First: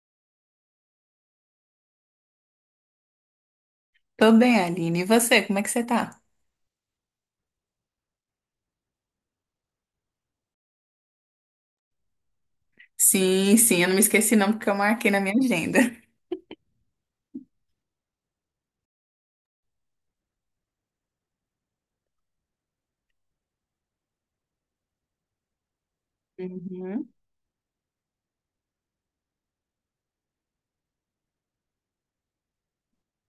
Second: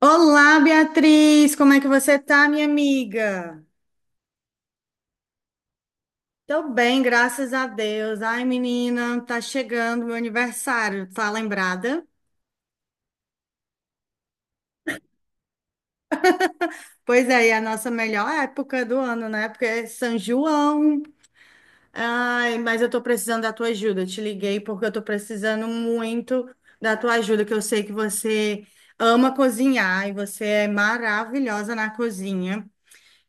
Olá, Beatriz, como é que você tá, minha amiga? Tô bem, Aline. E você, como é que você tá? Tô bem, graças a Deus. Ai, menina, tá chegando meu aniversário, tá lembrada? Sim, sim, eu não me esqueci não, porque eu marquei na minha agenda. Pois é, e é a nossa melhor época do ano, né? Porque é São João. Ai, mas eu tô precisando da tua ajuda. Eu te liguei porque eu tô precisando muito da Uhum. tua ajuda, que eu sei que você ama cozinhar e você é maravilhosa na cozinha.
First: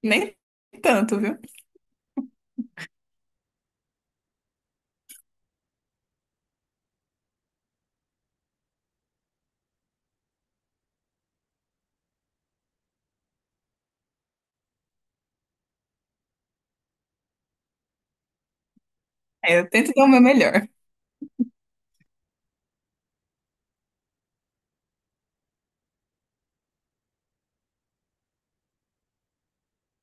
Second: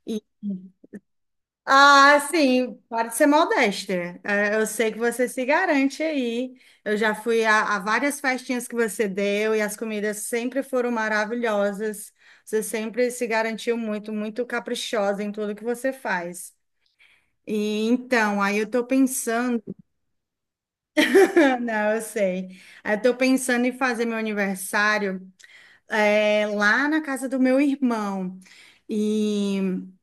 Nem tanto, viu? Ah, sim, pode ser modesta. É, eu sei que você se garante aí. Eu já fui a várias festinhas que você deu e as comidas sempre foram maravilhosas. Você sempre se garantiu muito, muito caprichosa em tudo que você faz. E então, aí eu tô É, pensando, eu tento dar o meu melhor. não, eu sei. Aí eu tô pensando em fazer meu aniversário lá na casa do meu irmão e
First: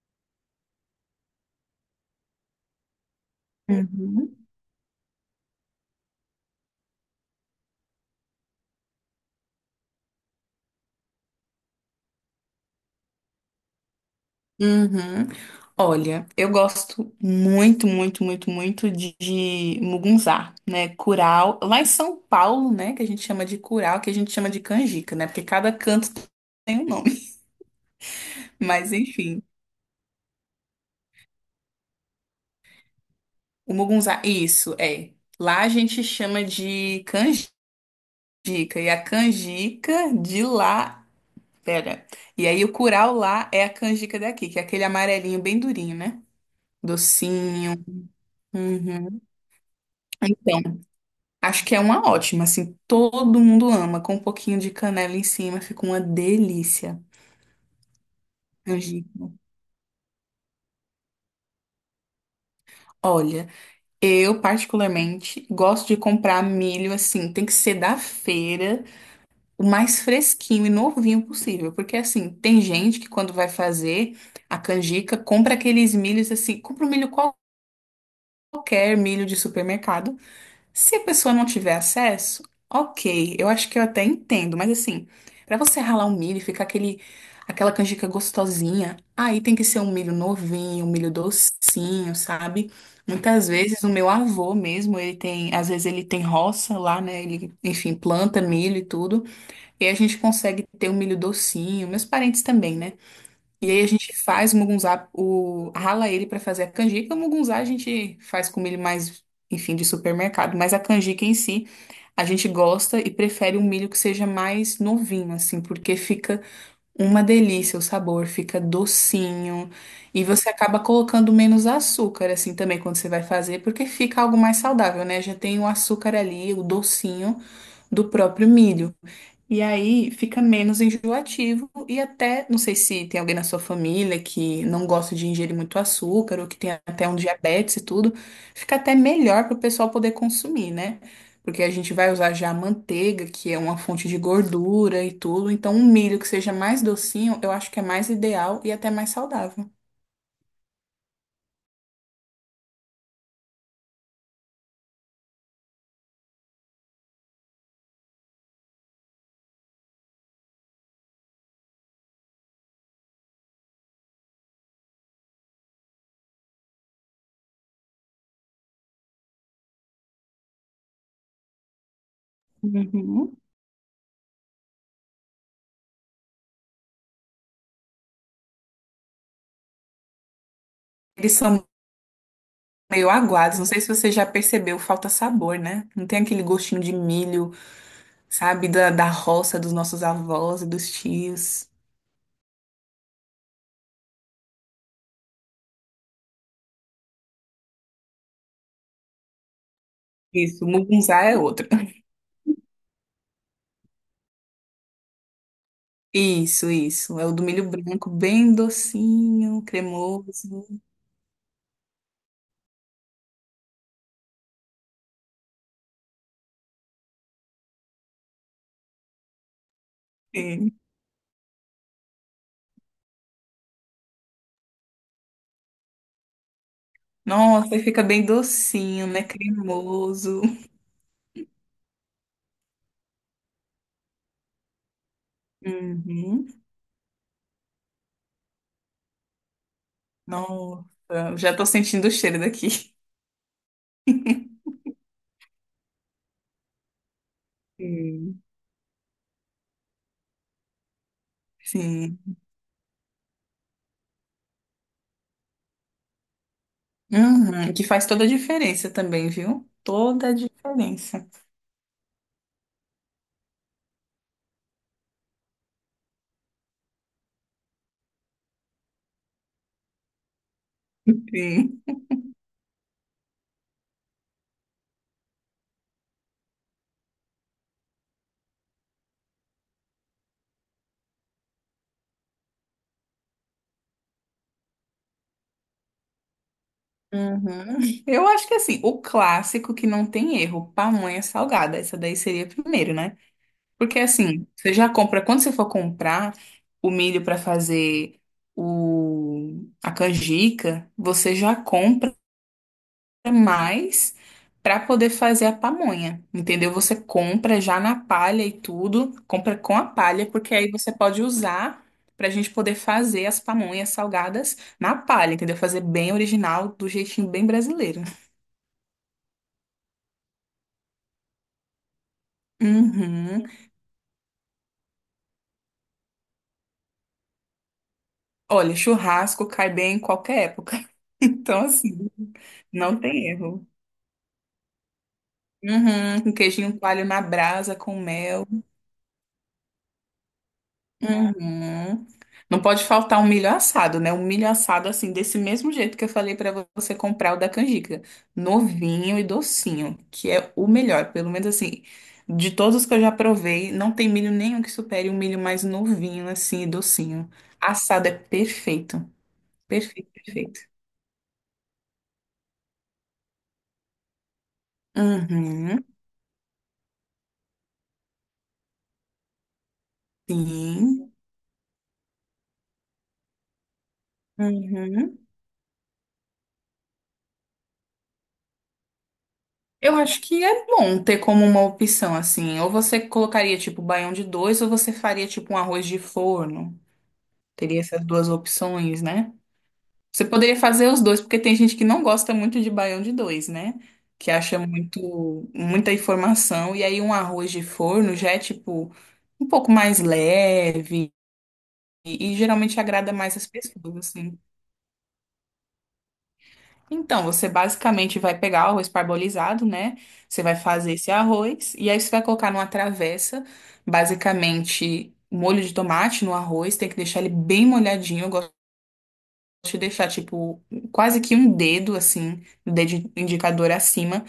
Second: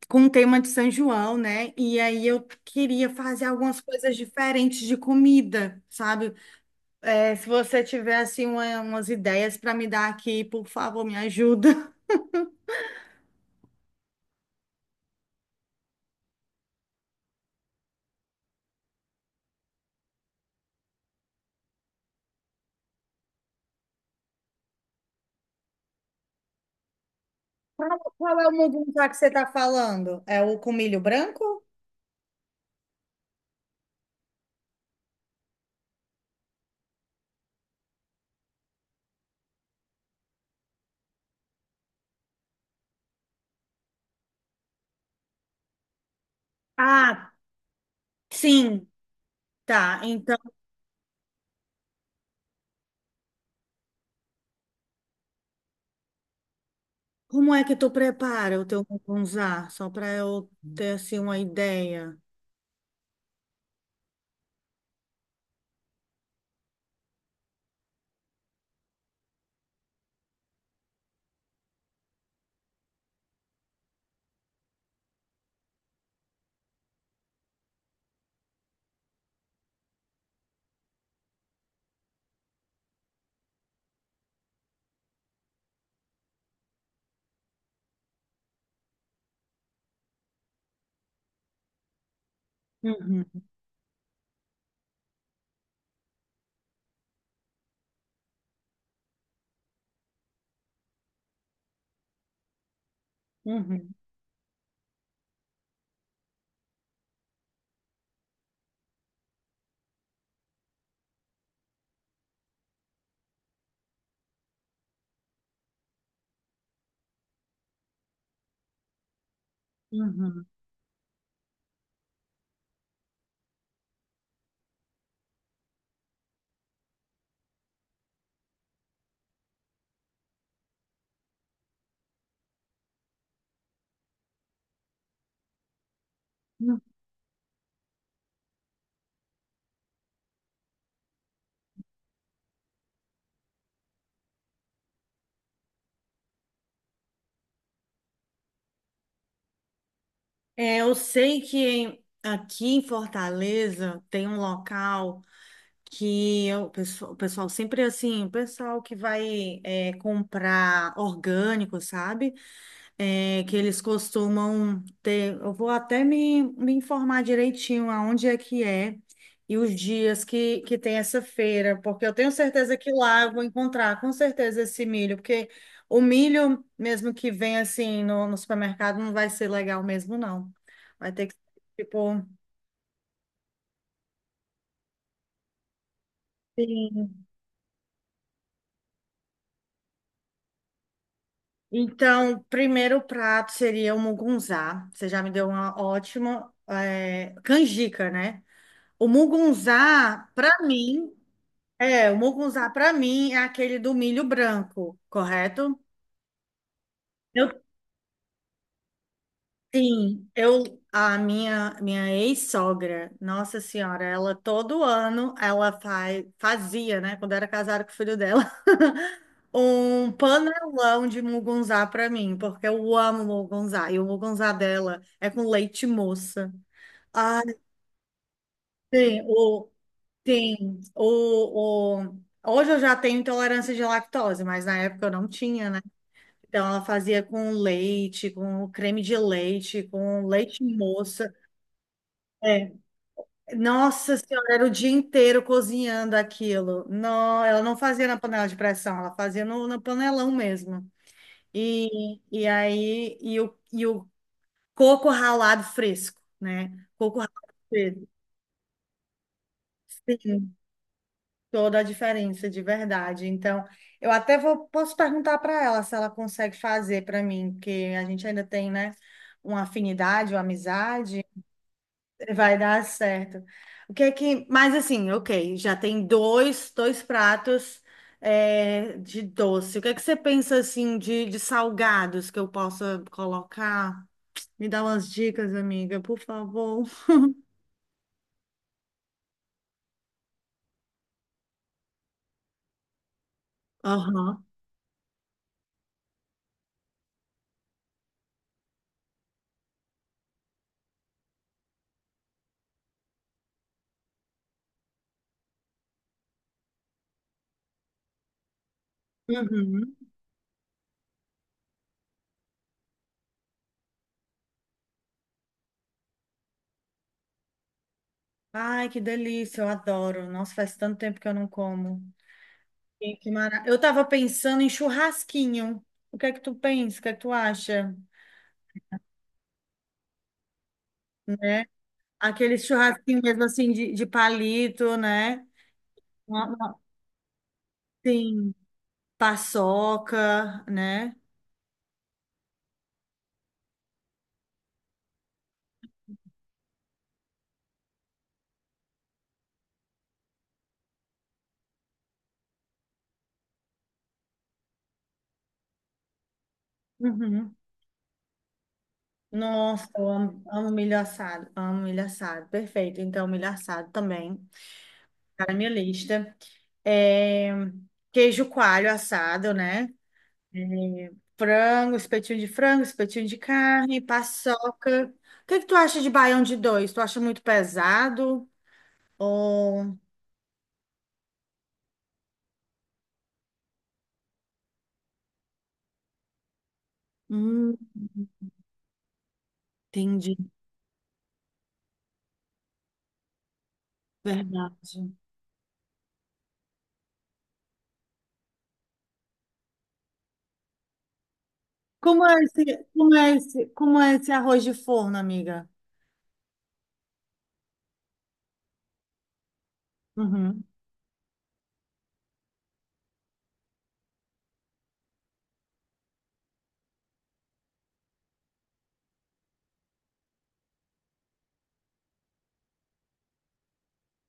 com o tema de São João, né? E aí eu queria fazer algumas coisas Uhum. diferentes de comida, sabe? Se você tiver assim umas ideias para me dar aqui, por favor, me ajuda. Uhum. Olha, eu gosto muito, muito, muito, muito de mugunzá, né? Curau. Lá em São Paulo, né? Que a gente chama de curau, que a gente chama de canjica, né? Porque cada canto tem um nome. Qual, qual é o Mas mugunzá que você enfim, está falando? É o com milho branco? o mugunzá, isso, é. Lá a gente chama de canjica. E a canjica de lá. Pera. E aí o curau lá é a canjica daqui, que é aquele amarelinho bem durinho, né? Ah, Docinho. sim, Uhum. tá. Então, Então. Acho que é uma ótima, assim, todo mundo ama, com um pouquinho de canela em cima, fica uma delícia. como é que tu prepara o teu Angico. mugunzá? Só para eu ter assim uma ideia. Olha, eu particularmente gosto de comprar milho assim, tem que ser da feira, o mais fresquinho e novinho possível, porque assim, tem gente que quando vai fazer a canjica, compra aqueles milhos assim, compra um milho qualquer, milho de supermercado. Se a pessoa não tiver acesso, ok, eu acho que eu até entendo, mas assim, pra você ralar um milho e ficar aquele, aquela canjica gostosinha, aí tem que ser um milho novinho, um milho docinho, sabe? Uhum, Muitas vezes o meu avô mesmo, ele tem, às vezes ele tem roça lá, né? Ele, enfim, planta milho e tudo, e a gente consegue ter um milho docinho, meus parentes também, né? E aí a uhum, gente faz o mugunzá, o, rala ele para fazer a canjica. O mugunzá a gente faz com milho mais, enfim, de supermercado. Mas a canjica em si, a gente gosta e prefere um milho que seja mais novinho, assim, porque fica uma delícia o sabor, fica docinho. E uhum, você acaba colocando menos açúcar, assim, também quando você vai fazer, porque fica algo mais saudável, né? Já tem o açúcar ali, o docinho do próprio milho. E aí fica menos enjoativo e até, não sei se tem alguém na sua família que não gosta de ingerir muito açúcar ou que tem uhum. até um diabetes e tudo, fica até melhor para o pessoal poder consumir, né? Porque a gente vai usar já a manteiga, que é uma fonte de gordura e tudo, então um milho que seja mais docinho, eu acho que é mais ideal e até mais saudável. É, eu sei que aqui em Fortaleza tem um local que o pessoal sempre assim, o pessoal que vai é, comprar orgânico, sabe? Que eles costumam ter. Eu vou até me informar direitinho aonde é que é e os dias que tem essa feira, porque eu tenho certeza que lá eu Uhum. vou encontrar com certeza esse milho, porque o milho, mesmo que venha assim no, no supermercado, não vai ser legal mesmo, não. Vai ter Eles que ser são tipo. meio aguados, não sei se você já percebeu, falta sabor, né? Não tem aquele gostinho de Sim. milho sabe? Da roça dos nossos avós e dos tios. Então, primeiro prato seria o mugunzá. Você já me deu uma ótima, é, canjica, né? O mugunzá, para Isso, mim, mugunzá é outro. é, o mugunzá para mim é aquele do milho branco, correto? Isso, isso. É o do Eu milho branco, bem docinho, sim, eu cremoso. a minha ex-sogra, Nossa Senhora, ela todo ano ela fazia, né, quando era casada com o filho dela, um Sim. panelão de mugunzá para mim, porque eu amo mugunzá e o mugunzá dela é com leite moça. Ah, Nossa, ele fica bem docinho, tem né? o Cremoso. tem o hoje eu já tenho intolerância de lactose, mas na época eu não tinha, né? Uhum. Então, ela fazia com leite, com creme de leite, com leite Nossa, moça. já tô sentindo o cheiro É. daqui. Nossa senhora, era o dia inteiro cozinhando aquilo. Não, ela não fazia na Sim. panela de pressão, ela fazia no, no panelão mesmo. Sim. E aí, e o coco ralado fresco, né? Coco ralado Uhum. Que faz fresco. toda a diferença também, viu? Toda a Sim, diferença. toda a diferença, de verdade. Então, eu até vou, posso perguntar para ela se ela consegue fazer para mim, porque a gente ainda tem, né? Uma afinidade, uma amizade, Sim. vai dar certo. O que é que. Mas assim, ok, já tem dois, dois pratos é, de doce. O que é que você pensa assim de salgados que eu possa colocar? Me dá umas dicas, amiga, por favor. Uhum. Eu acho que assim, o clássico que não tem erro, pamonha salgada, essa daí seria primeiro, né? Porque Aham. assim, você já compra, quando você for comprar o milho para fazer a canjica, você já compra mais para poder fazer a pamonha, entendeu? Você compra já na palha e tudo, compra com a Uhum. palha, porque aí você pode usar para a gente poder fazer as pamonhas salgadas na palha, entendeu? Fazer bem original, do jeitinho bem brasileiro. Ai, que delícia, eu adoro. Nossa, faz tanto tempo que eu não como. Sim, que Uhum. mara... Eu tava pensando em churrasquinho. O que é que tu pensa? O que é que tu acha? Olha, churrasco cai bem em qualquer época. Né? Então, assim, Aquele não churrasquinho tem mesmo erro. assim de palito, né? Uhum. Um queijinho coalho na brasa com mel. Sim, paçoca, né? Uhum. Não pode faltar um milho assado, né? Um milho assado, assim, desse mesmo jeito que eu falei pra você comprar o da canjica. Novinho e docinho, que é o melhor. Pelo menos, assim, de todos que eu já provei, não tem milho nenhum que supere um milho mais novinho, assim, e docinho. Uhum. Assado é perfeito. Nossa, eu Perfeito, amo, perfeito. Amo milho assado, perfeito. Então, milho assado também tá na minha Uhum. lista. É, queijo coalho assado, né? É, Sim. Frango, espetinho de carne, paçoca. Uhum. O que que tu acha de baião de dois? Tu acha muito pesado? Eu Ou... acho que é bom ter como uma opção assim. Ou você colocaria tipo baião de dois, ou você faria tipo um arroz de forno. Hum, Teria essas duas opções, né? Você entendi, poderia fazer os dois, porque tem gente que não gosta muito de baião de dois, né? Que acha verdade. muito, muita informação. E aí um arroz de forno já é tipo um pouco mais leve Como e, é e esse, geralmente agrada como mais é as esse, pessoas, como é esse assim. arroz de forno, amiga? Então, você basicamente vai pegar o arroz parbolizado, né? Você vai Uhum, fazer esse arroz e aí você vai colocar numa travessa, basicamente um molho de tomate no arroz, tem que deixar ele bem molhadinho. Eu gosto de deixar tipo quase que um dedo assim, o dedo indicador acima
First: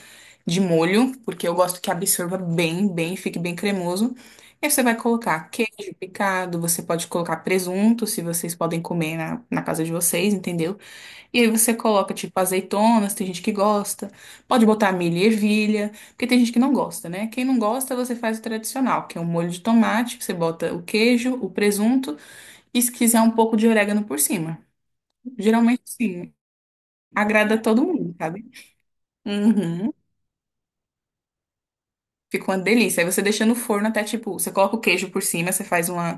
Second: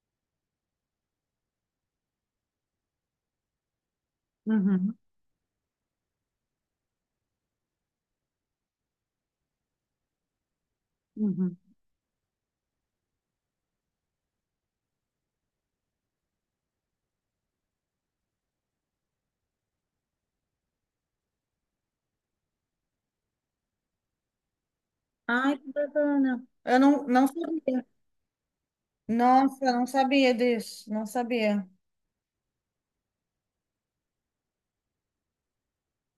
de molho, porque eu gosto que absorva bem, bem, fique bem cremoso. E aí você uhum, vai colocar queijo picado, você pode colocar presunto, se vocês podem comer na casa de vocês, entendeu? E aí uhum. você coloca, tipo, azeitonas, tem gente que gosta. Pode botar milho e ervilha, porque tem gente que não gosta, né? Quem não gosta, você faz o tradicional, que é um molho de tomate, você bota o queijo, o presunto e se quiser um pouco de orégano por cima. Ai, que Geralmente, sim, bacana. Eu não, não agrada todo sabia. mundo, sabe? Nossa, eu não Uhum. sabia disso. Não sabia. Fica uma delícia. Aí você deixa no forno até, tipo, você coloca o queijo por cima, você faz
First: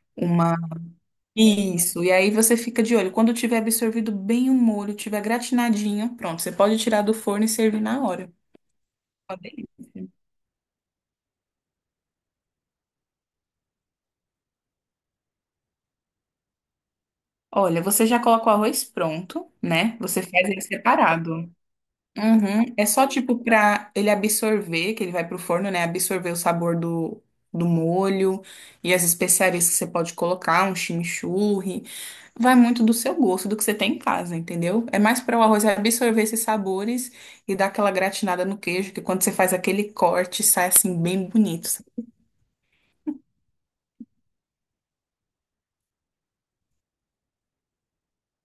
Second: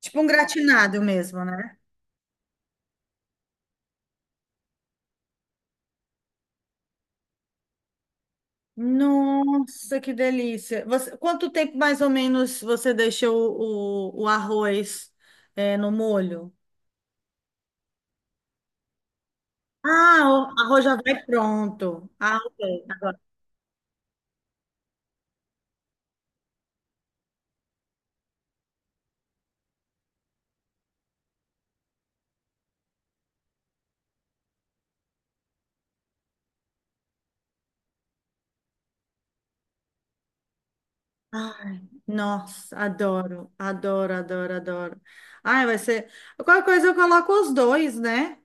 Tipo um uma... gratinado mesmo, né? Isso. E aí você fica de olho. Quando tiver absorvido bem o molho, tiver gratinadinho, pronto. Você pode tirar do forno e servir na hora. Nossa, que delícia. Você, quanto tempo mais ou menos você deixa o arroz é, no molho? Olha, você já coloca o arroz pronto, né? Ah, Você faz o ele arroz já vai separado. pronto. Ah, Uhum. É só ok. tipo pra ele absorver, que ele vai pro forno, né? Absorver o sabor do molho e as especiarias que você pode colocar, um chimichurri. Vai muito do seu gosto, do que você tem em casa, entendeu? É mais para o arroz absorver esses sabores e dar aquela gratinada no queijo, que quando você faz aquele corte, sai assim bem bonito. Ai, nossa, adoro, adoro, adoro, adoro. Ai, vai ser. Qualquer coisa eu coloco os dois, né?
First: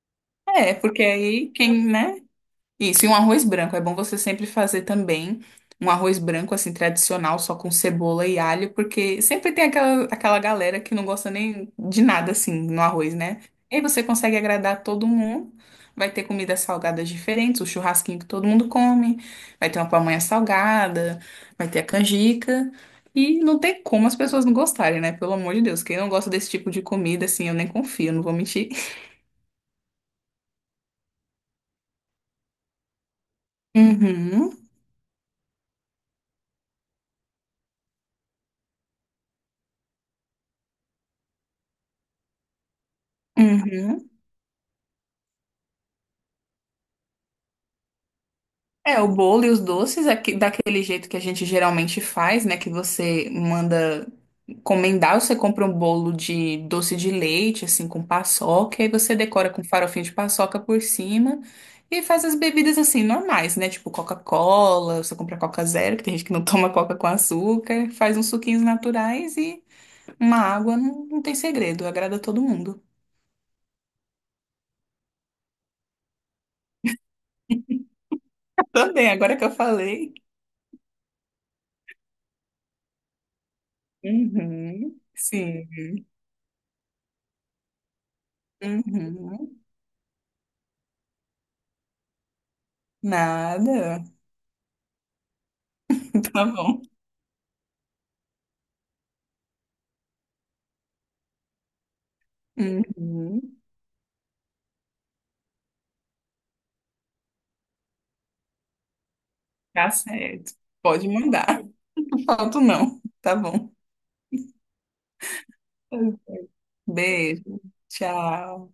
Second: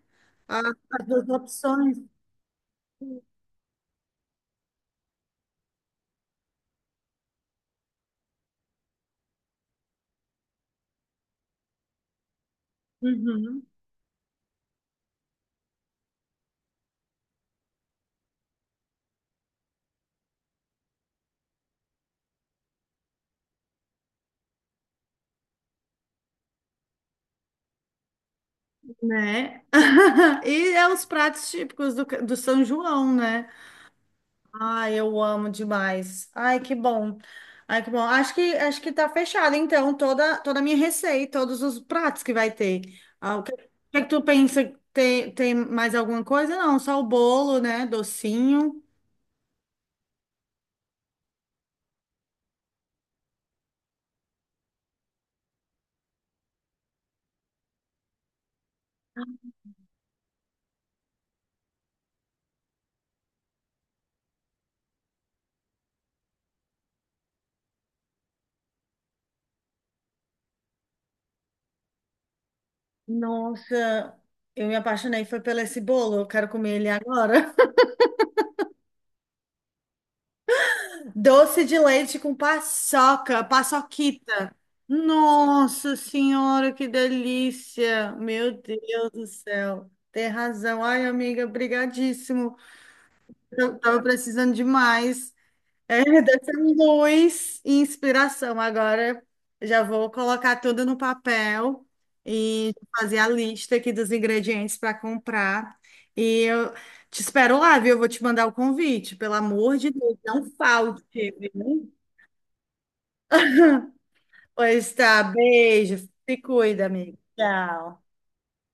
A- É, porque as duas aí quem, opções. né? Isso, e um arroz branco. É bom você sempre fazer também um arroz branco, assim, tradicional, só com cebola e alho, porque sempre tem aquela, aquela galera que não gosta nem de nada, assim, no arroz, né? Uhum, E aí você consegue agradar todo mundo. Vai ter comidas salgadas diferentes, o churrasquinho que todo mundo come, vai ter uma pamonha salgada, vai ter a canjica. E não tem como as pessoas não gostarem, né? Pelo amor de Deus, quem não gosta desse tipo de comida, assim, eu nem confio, não vou mentir. né? E é os pratos típicos do, do São João, né? Ai, eu amo demais. Ai, que bom. Ai, que bom. Acho que tá fechado, então, toda, toda a minha receita, todos os pratos que vai ter. Ah, o Uhum, que é que uhum. tu pensa? Tem, tem mais alguma coisa? Não, só o bolo, né? Docinho. É, o bolo e os doces é que- daquele jeito que a gente geralmente faz, né? Que você manda encomendar, você compra um bolo de doce de leite, assim, com paçoca, e aí você decora com farofinho de paçoca por cima e faz as bebidas, assim, normais, né? Tipo Coca-Cola, você compra Coca Zero, que tem gente que não toma Coca com açúcar, faz uns suquinhos naturais e uma água, não, não tem segredo, agrada todo mundo. Nossa, eu me apaixonei, foi pelo esse bolo, eu quero comer ele agora. Também, agora que eu falei. Doce de leite com paçoca, paçoquita. Uhum, sim. Nossa senhora, que delícia! Meu Deus do Uhum, céu, tem razão. Ai, amiga, brigadíssimo. Eu tava nada. precisando demais. É, Tá dessa bom. luz e inspiração. Agora já vou colocar tudo no papel e fazer a Uhum. lista aqui dos ingredientes para comprar. E eu te espero lá, viu? Eu vou te mandar o convite. Pelo amor Tá de Deus, não certo. Pode falte, mandar. viu? Não falto, não. Tá bom. Pois tá, beijo. Se cuida, amigo. Beijo. Tchau. Tchau.